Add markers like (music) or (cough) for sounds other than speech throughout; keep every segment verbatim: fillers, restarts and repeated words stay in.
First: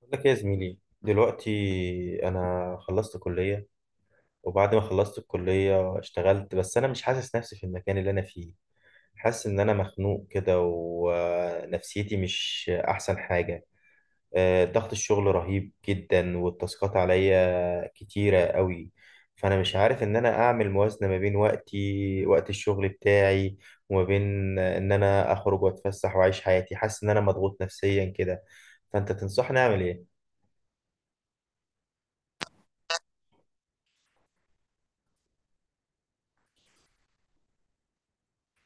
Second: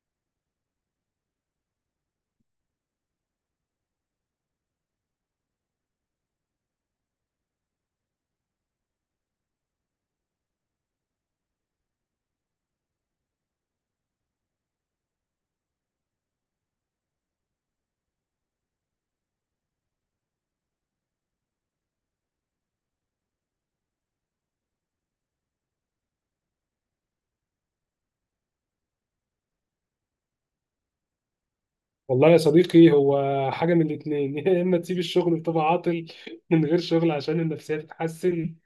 بقول لك إيه يا زميلي دلوقتي. انا خلصت كلية، وبعد ما خلصت الكلية اشتغلت بس انا مش حاسس نفسي في المكان اللي انا فيه. حاسس ان انا مخنوق كده ونفسيتي مش احسن حاجة. آه، ضغط الشغل رهيب جدا والتاسكات عليا كتيرة قوي. فانا مش عارف ان انا اعمل موازنة ما بين وقتي وقت الشغل بتاعي وما بين ان انا اخرج واتفسح واعيش حياتي. حاسس ان انا مضغوط نفسيا كده. فانت تنصحني اعمل ايه؟ والله يا صديقي، هو حاجة من الاتنين (laughs) يا إما تسيب الشغل وتبقى عاطل من غير شغل عشان النفسية تتحسن،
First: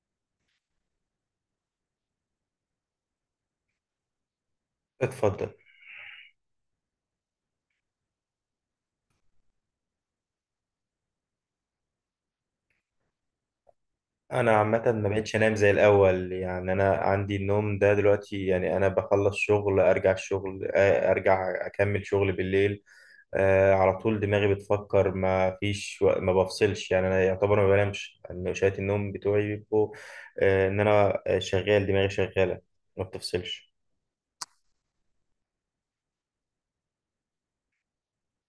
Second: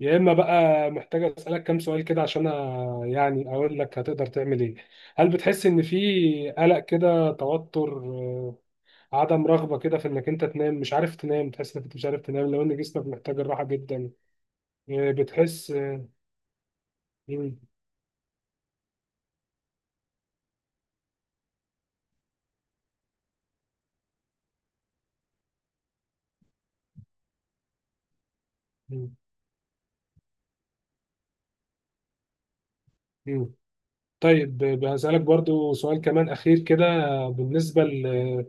يا إما بقى محتاج أسألك كام سؤال كده عشان أ- يعني أقول لك هتقدر تعمل إيه. هل اتفضل. بتحس إن في قلق كده، توتر، آه، عدم رغبة كده في إنك أنت تنام؟ مش عارف تنام، تحس إنك مش عارف تنام لو إن جسمك محتاج الراحة جدا؟ انا عامه ما آه، بقتش انام زي بتحس. آه. الاول، يعني انا عندي مم. النوم ده دلوقتي، يعني انا بخلص شغل ارجع الشغل، آه، ارجع اكمل شغل بالليل. آه، على طول دماغي بتفكر، ما فيش وق- ما بفصلش، يعني انا يعتبر ما بنامش، يعني شويه النوم مم. بتوعي بيبقوا آه، ان انا شغال، دماغي شغاله ما مم. بتفصلش. طيب ب- هسألك برضو سؤال كمان أخير كده. بالنسبة ل-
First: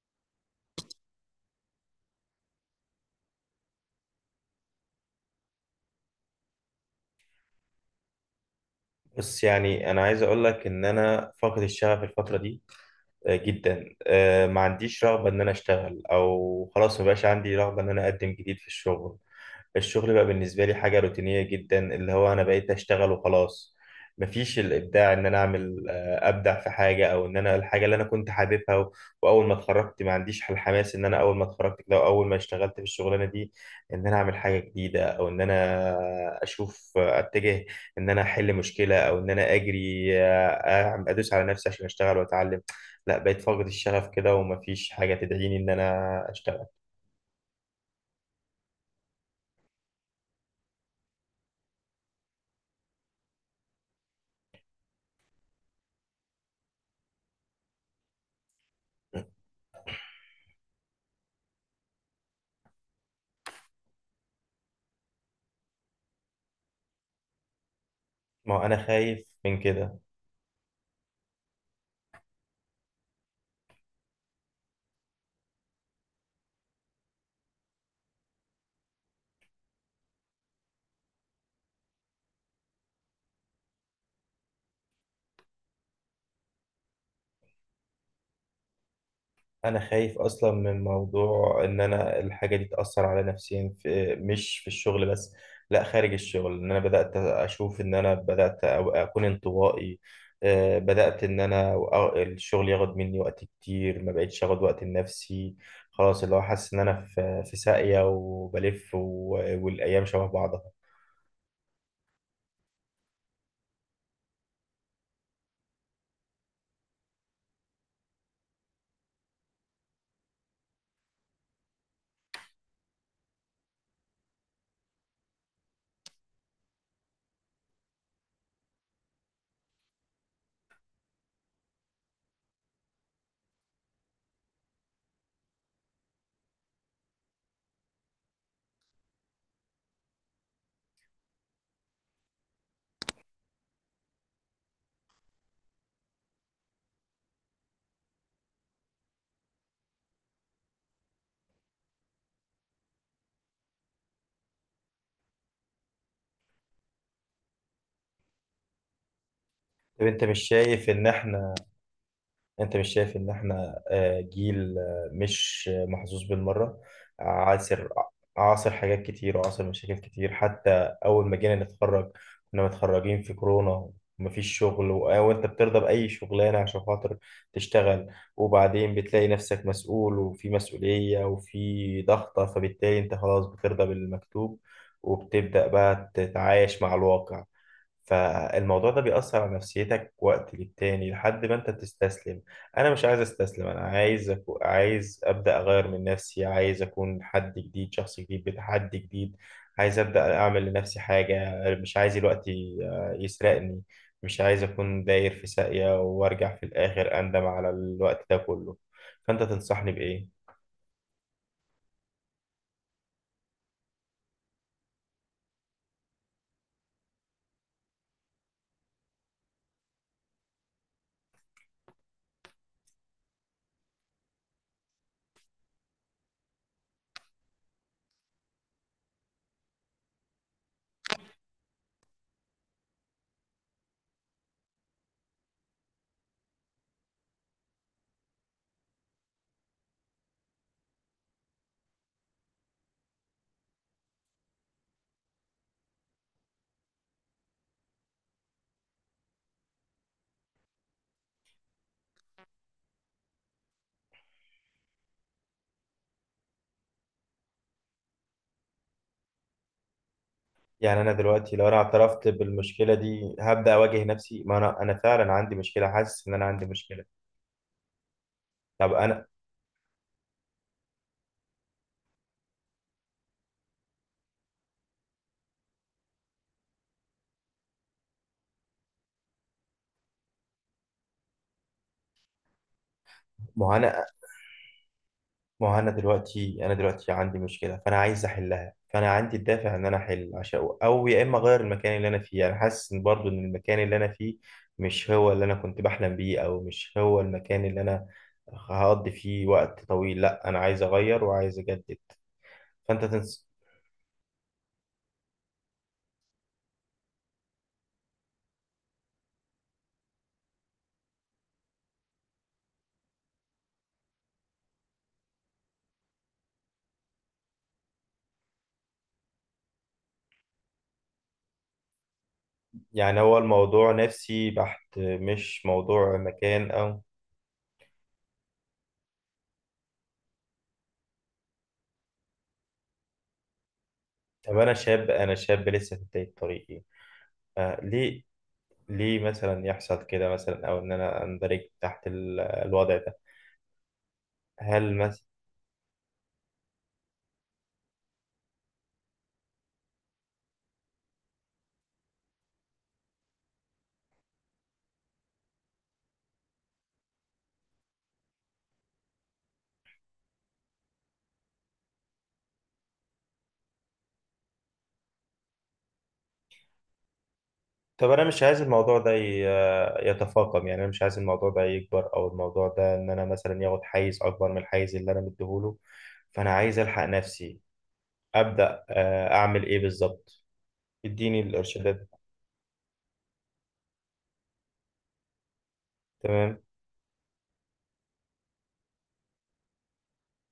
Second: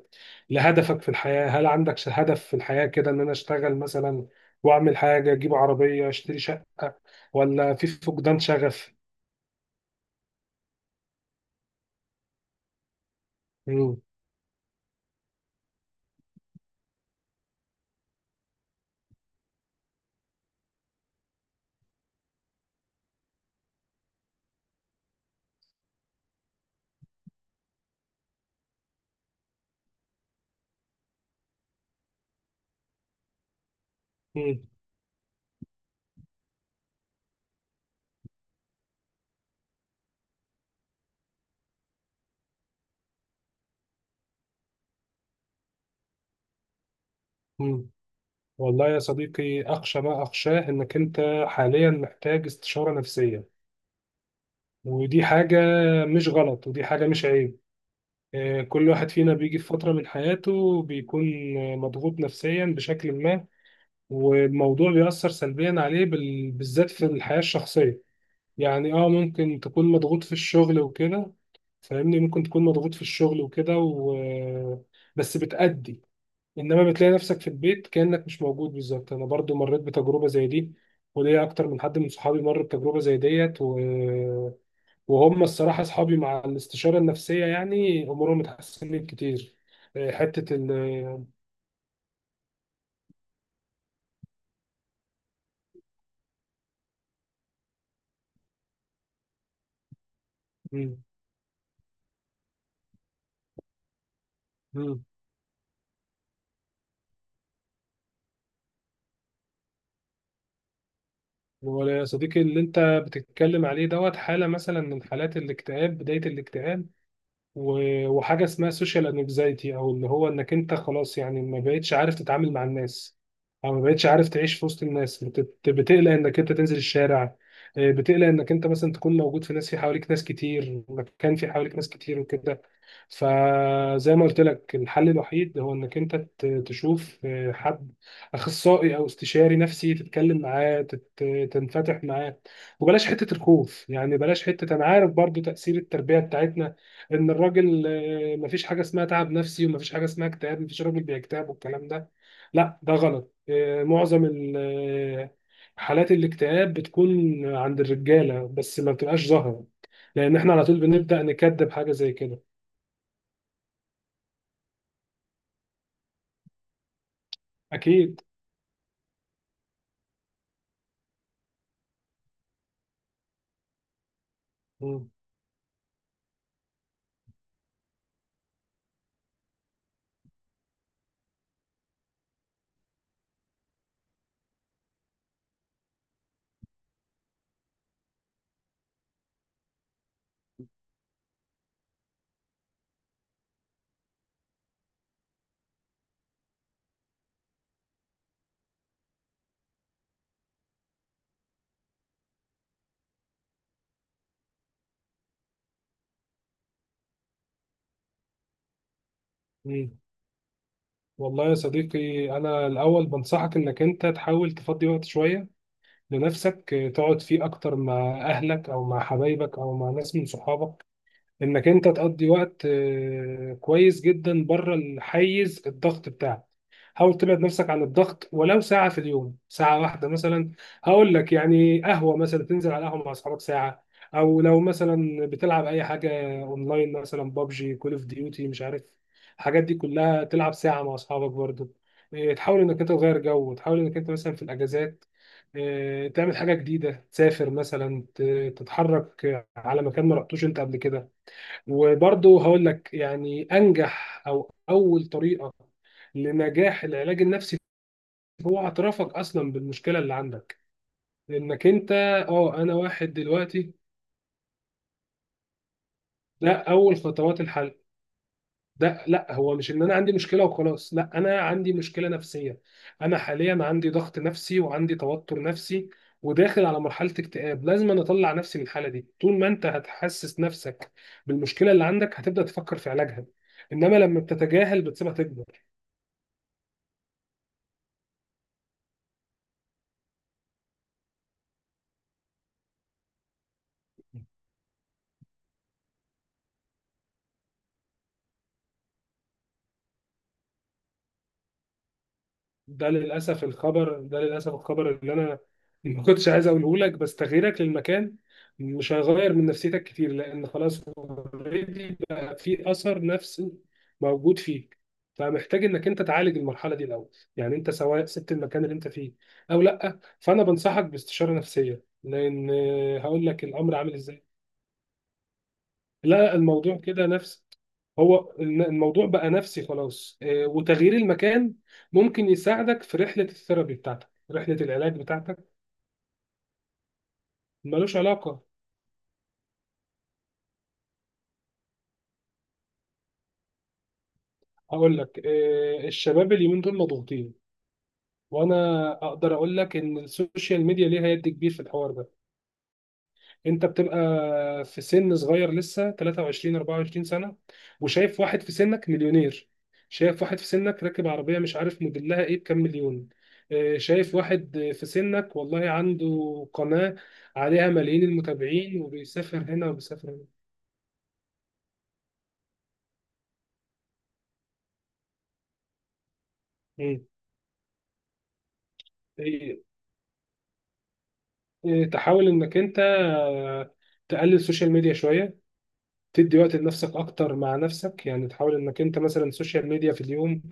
لهدفك في الحياة، هل عندك ش- هدف في الحياة كده؟ إن أنا أشتغل مثلا وأعمل حاجة، أجيب عربية، أشتري شقة، ولا في فقدان شغف؟ بس يعني انا عايز اقول لك ان انا فاقد الشغف الفتره دي آه، جدا. مم. آه، ما عنديش رغبه ان انا اشتغل، او خلاص ما بقاش عندي رغبه ان انا اقدم جديد في الشغل. الشغل بقى بالنسبة لي حاجة روتينية جدا، اللي هو أنا بقيت أشتغل وخلاص. مفيش الإبداع، إن أنا أعمل آه، أبدع في حاجة، أو إن أنا الحاجة اللي أنا كنت حاببها و- وأول ما اتخرجت، ما عنديش الحماس إن أنا أول ما اتخرجت كده وأول ما اشتغلت في الشغلانة دي، إن أنا أعمل حاجة مم. جديدة أو إن أنا أشوف آه، أتجه، إن أنا أحل مشكلة أو إن أنا أجري آه، أعم- أدوس على نفسي عشان أشتغل وأتعلم. لا، بقيت فاقد الشغف كده، ومفيش حاجة تدعيني إن أنا أشتغل. مم. والله يا صديقي، أخشى ما أخشاه إنك أنت حاليا محتاج استشارة نفسية، ودي حاجة مش غلط، ودي حاجة مش عيب. آه، كل واحد فينا بيجي في فترة من حياته بيكون آه، مضغوط نفسيا بشكل ما، والموضوع بيأثر سلبيا عليه بال... بالذات في الحياة الشخصية. ما هو أنا يعني اه خايف من ممكن تكون كده. مضغوط في الشغل وكده، فاهمني، ممكن تكون مضغوط في الشغل وكده و... بس بتأدي، انما بتلاقي نفسك في البيت كأنك مش موجود بالظبط. انا برضو مريت بتجربة زي دي، وليا اكتر من حد من صحابي مر بتجربة زي ديت و... وهم الصراحة اصحابي مع الاستشارة النفسية يعني امورهم اتحسنت كتير. انا آه، خايف اصلا حتة من موضوع ان انا الحاجه دي تاثر على نفسيا، في مش في الشغل بس، لا خارج الشغل، ان انا بدات اشوف ان انا بدات أو- اكون انطوائي. آه، ال. بدات ان انا أو- الشغل ياخد مني وقت كتير، ما بقتش اخد وقت لنفسي. خلاص، اللي هو حاسس ان انا في في ساقيه وبلف، و- والايام شبه بعضها. هو يا صديقي اللي انت بتتكلم عليه دوت حالة مثلا من حالات الاكتئاب، بداية الاكتئاب، و- وحاجه اسمها سوشيال انكزايتي، او اللي هو انك انت خلاص يعني ما بقتش عارف تتعامل مع الناس، او ما بقتش عارف تعيش في وسط الناس، بت- بتقلق انك انت تنزل الشارع، آه، بتقلق انك انت مثلا تكون موجود في ناس، في حواليك ناس كتير، مكان في حواليك ناس كتير وكده. فزي ما قلت لك، الحل الوحيد هو انك انت ت- تشوف آه، حد اخصائي او استشاري نفسي، تتكلم معاه، تت- تنفتح معاه. وبلاش حته الخوف، يعني بلاش حته، انا عارف برضو تاثير التربيه بتاعتنا، ان الراجل آه، مفيش حاجه اسمها تعب نفسي، ومفيش حاجه اسمها اكتئاب، مفيش راجل بيكتئب والكلام ده. لا، ده غلط. آه، معظم ال- آه، حالات الاكتئاب بتكون عند الرجاله، بس ما بتبقاش ظاهره، طب انت لان مش احنا على طول شايف ان بنبدا احنا نكذب حاجه زي كده. انت مش شايف ان احنا آه، جيل آه، مش محظوظ بالمرة؟ عاصر اكيد. عاصر حاجات كتير وعاصر مشاكل كتير، حتى اول ما جينا نتخرج كنا متخرجين في كورونا، ومفيش شغل، و- مم. وانت بترضى بأي شغلانة عشان خاطر تشتغل. وبعدين بتلاقي نفسك مسؤول، وفي مسؤولية، وفي ضغطة، فبالتالي انت خلاص بترضى بالمكتوب، وبتبدأ بقى تتعايش مع الواقع. فالموضوع ده بيأثر على نفسيتك وقت للتاني لحد ما انت تستسلم. انا مش عايز استسلم، انا عايز أكو... عايز ابدا اغير من نفسي، عايز اكون حد جديد، شخص جديد بتحدي جديد. عايز ابدا اعمل لنفسي حاجه، مش عايز الوقت ي- يسرقني، مش عايز اكون داير في ساقية وارجع في الاخر اندم على الوقت ده كله. فانت تنصحني مم. بايه؟ والله يا صديقي، انا الاول بنصحك انك انت تحاول تفضي وقت شويه لنفسك، آه، تقعد فيه اكتر مع اهلك او مع حبايبك او مع ناس من صحابك، انك انت تقضي وقت آه، كويس جدا بره الحيز الضغط بتاعك. حاول تبعد نفسك عن الضغط ولو ساعة في اليوم، ساعة واحدة مثلا. هقول لك، يعني قهوة مثلا، تنزل على قهوة مع أصحابك ساعة. أو لو مثلا بتلعب أي حاجة أونلاين، مثلا بابجي، كول أوف ديوتي، مش عارف، الحاجات دي كلها، تلعب ساعة مع أصحابك برضو. إيه، تحاول إنك أنت تغير جو، تحاول إنك أنت مثلا في الأجازات إيه، تعمل حاجة جديدة، تسافر مثلا، ت- تتحرك على مكان ما رحتوش أنت قبل كده. وبرضه هقول لك، يعني انجح او اول طريقه لنجاح العلاج النفسي، هو اعترافك اصلا بالمشكله اللي عندك، يعني انا دلوقتي لو انك انا انت اعترفت اه انا بالمشكله واحد دي، هبدا دلوقتي، اواجه نفسي، ما انا انا فعلا عندي مشكله، حاسس ان انا ده عندي اول مشكله. خطوات الحل. طب ده انا لا، هو مش ان انا عندي مشكله وخلاص، لا، انا عندي مشكله نفسيه، انا حاليا عندي ضغط نفسي وعندي توتر نفسي وداخل على مرحله اكتئاب، لازم أنا اطلع نفسي من الحاله دي. طول ما انت هتحسس نفسك بالمشكله اللي عندك، هتبدا تفكر في علاجها، ما هو انما انا لما بتتجاهل بتسيبها تكبر. ما هو انا دلوقتي انا دلوقتي عندي مشكله، فانا عايز احلها، فانا عندي الدافع ان انا احل، عشان او يا اما اغير المكان اللي انا فيه. انا حاسس ان برضو ان المكان اللي انا فيه مش هو اللي انا كنت بحلم بيه، او مش هو المكان اللي انا هقضي فيه وقت طويل. لا، انا عايز اغير وعايز اجدد. ده فانت للاسف تنس الخبر، ده للاسف الخبر اللي انا ما كنتش عايز اقوله لك، بس تغييرك للمكان مش هيغير من نفسيتك كتير، لان خلاص اوريدي بقى في اثر نفسي موجود فيك، فمحتاج انك انت تعالج المرحله دي الاول. يعني انت سواء سبت المكان اللي انت فيه او لا، فانا بنصحك باستشاره نفسيه، لان يعني هقول هو لك الامر الموضوع عامل ازاي. نفسي بحت، مش موضوع لا، مكان الموضوع او... كده نفس، هو الن- الموضوع بقى نفسي خلاص، آه، وتغيير المكان ممكن يساعدك في رحلة الثيرابي بتاعتك، رحلة طب انا العلاج شاب، انا بتاعتك، شاب لسه في بدايه طريقي. آه ملوش ليه علاقة. ليه مثلا يحصل كده، مثلا او ان انا اندرج تحت ال- الوضع ده؟ هل هقول لك، مثلا... آه، الشباب اليومين دول مضغوطين، وانا اقدر اقول لك ان السوشيال ميديا ليها يد كبير في الحوار ده. انت بتبقى في سن صغير لسه، تلاتة وعشرين اربعة وعشرين سنه، وشايف واحد في سنك مليونير، شايف واحد في سنك راكب عربيه مش عارف موديلها ايه بكام مليون، آه، شايف واحد في سنك والله عنده قناه عليها ملايين طب انا مش عايز المتابعين، الموضوع ده وبيسافر هنا ي- وبيسافر هنا. يتفاقم، يعني انا مش عايز الموضوع ده يكبر، او الموضوع ده ان انا مثلا ياخد حيز اكبر من الحيز اللي انا مديهوله. فانا عايز الحق مم. نفسي، ابدا آه، إيه- اعمل ايه بالظبط؟ اديني إيه، الارشادات. تحاول انك انت آه، تقلل السوشيال ميديا شويه، تدي وقت تمام. لنفسك اكتر مع نفسك. يعني تحاول انك انت مثلا سوشيال ميديا في اليوم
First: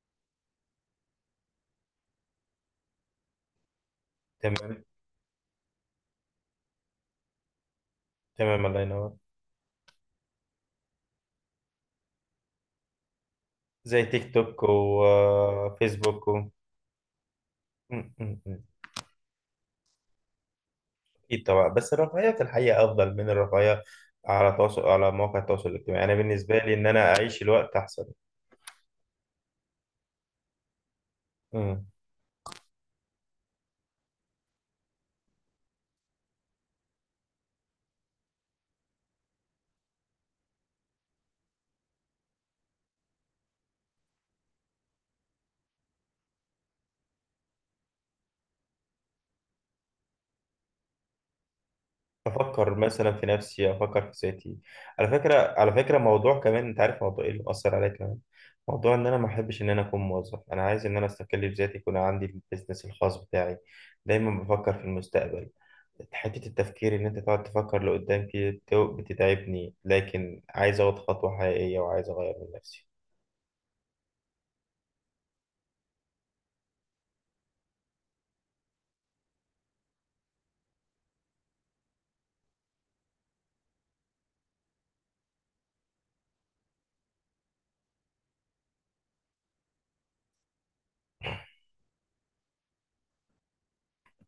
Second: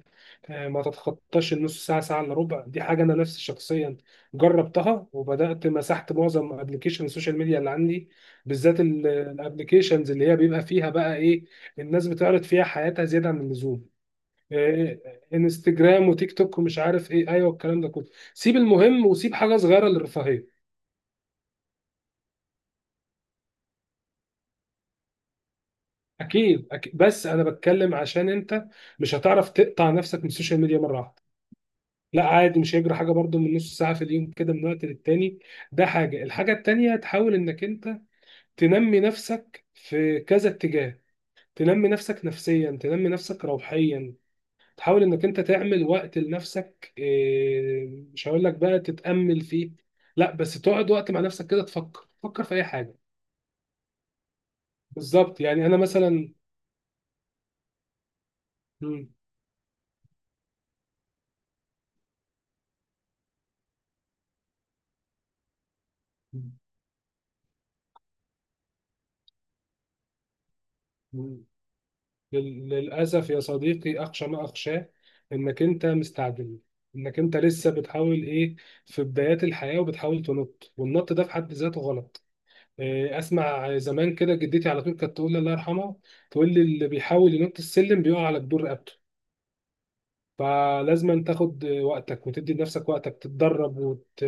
آه، ما تتخطاش النص ساعه، ساعه الا ربع. دي حاجه انا نفسي شخصيا تمام. جربتها، وبدات مسحت معظم ابلكيشن السوشيال ميديا اللي عندي، تمام، الله بالذات ينور. الابلكيشنز اللي هي بيبقى فيها بقى ايه، الناس بتعرض فيها حياتها زياده عن اللزوم، زي تيك توك آه، انستجرام وفيسبوك وتيك و... م- توك ومش عارف ايه، ايوه الكلام ده كله. م- م. سيب المهم، وسيب حاجه صغيره للرفاهيه. اكيد طبعا، بس الرفاهيه في الحقيقه افضل من الرفاهيه على تواصل على مواقع التواصل الاجتماعي، انا بالنسبه اكيد لي ان أكيد. انا بس اعيش انا الوقت بتكلم احسن. عشان انت مش هتعرف تقطع نفسك من السوشيال ميديا مره واحده. م. لا عادي، مش هيجري حاجه برضو من نص ساعه في اليوم كده من وقت للتاني، ده حاجه. الحاجه التانيه، تحاول انك انت تنمي نفسك في كذا اتجاه، تنمي نفسك نفسيا، تنمي نفسك روحيا. تحاول انك انت تعمل وقت لنفسك، إيه، مش هقول لك بقى تتامل فيه، لا، بس تقعد وقت مع نفسك كده، تفكر، تفكر في اي افكر حاجه، مثلا في نفسي، افكر في ذاتي. على فكره، بالظبط. يعني على انا فكره مثلا. موضوع كمان، انت عارف موضوع ايه اللي مأثر عليا كمان؟ موضوع ان انا ما احبش ان انا اكون موظف، انا عايز ان انا استقل بذاتي، يكون عندي البيزنس الخاص بتاعي. دايما بفكر في المستقبل، حته التفكير ان انت تقعد تفكر لقدام كده بت- بتتعبني، لكن عايز اخد خطوه مم. حقيقيه وعايز اغير من لل- نفسي. للأسف يا صديقي، أخشى ما أخشاه إنك أنت مستعجل، إنك أنت لسه بتحاول إيه في بدايات الحياة وبتحاول تنط، والنط ده في حد ذاته غلط. إيه، أسمع زمان كده، جدتي على طول كانت تقول لي، الله يرحمها، تقول لي: اللي بيحاول ينط السلم بيقع على جدور رقبته. فلازم تاخد وقتك، وتدي لنفسك وقتك، تتدرب وت...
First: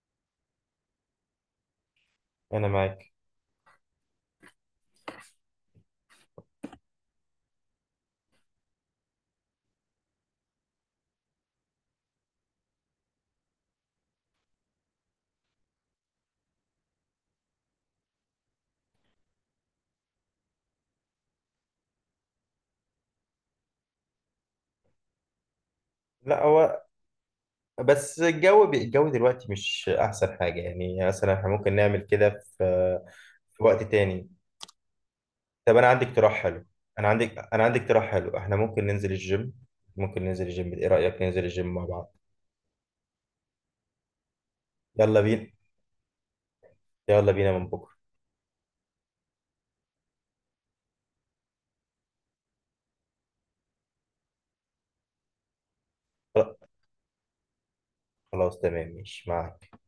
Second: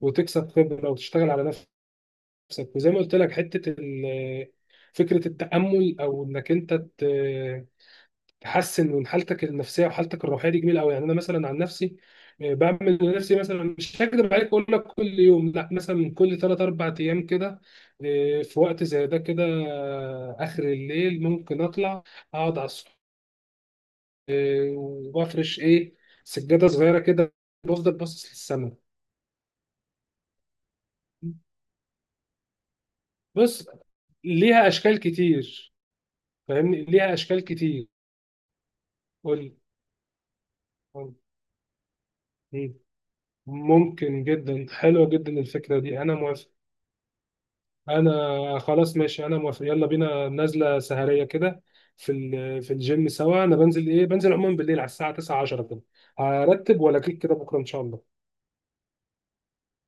وتكسب خبرة وتشتغل على انا نفسك. وزي ما معاك. قلت لك، حتة ال- فكرة التأمل، أو إنك أنت ت... تحسن من حالتك النفسيه وحالتك الروحيه، دي جميله قوي. يعني انا مثلا عن نفسي، آه، بعمل لنفسي مثلا، مش هكذب عليك اقول لك كل يوم، لا، مثلا من كل ثلاث اربع ايام كده، آه، في وقت زي ده كده، آه، اخر الليل، ممكن اطلع اقعد على السطح، وافرش ايه، لا سجاده هو... صغيره كده، بفضل بس باصص الجو للسماء. بي- الجو دلوقتي مش احسن حاجه، يعني مثلا احنا ممكن نعمل كده في في بص، وقت تاني. ليها اشكال كتير، طب انا عندي اقتراح حلو، فاهمني، انا ليها عندي اشكال انا عندي كتير. اقتراح حلو، احنا ممكن ننزل الجيم، قول. ممكن ننزل الجيم، ايه قول. رأيك ننزل الجيم مع بعض؟ مم. ممكن جدا، حلوه يلا جدا بينا. الفكره دي، انا موافق. يلا بينا من بكره. انا خلاص ماشي، انا موافق، يلا بينا نازله سهريه كده في ال- في الجيم سوا. انا بنزل ايه بنزل عموما بالليل على الساعه تسعة عشرة كده، هرتب ولا كده بكره ان شاء الله؟ خلاص، تمام، ماشي معاك.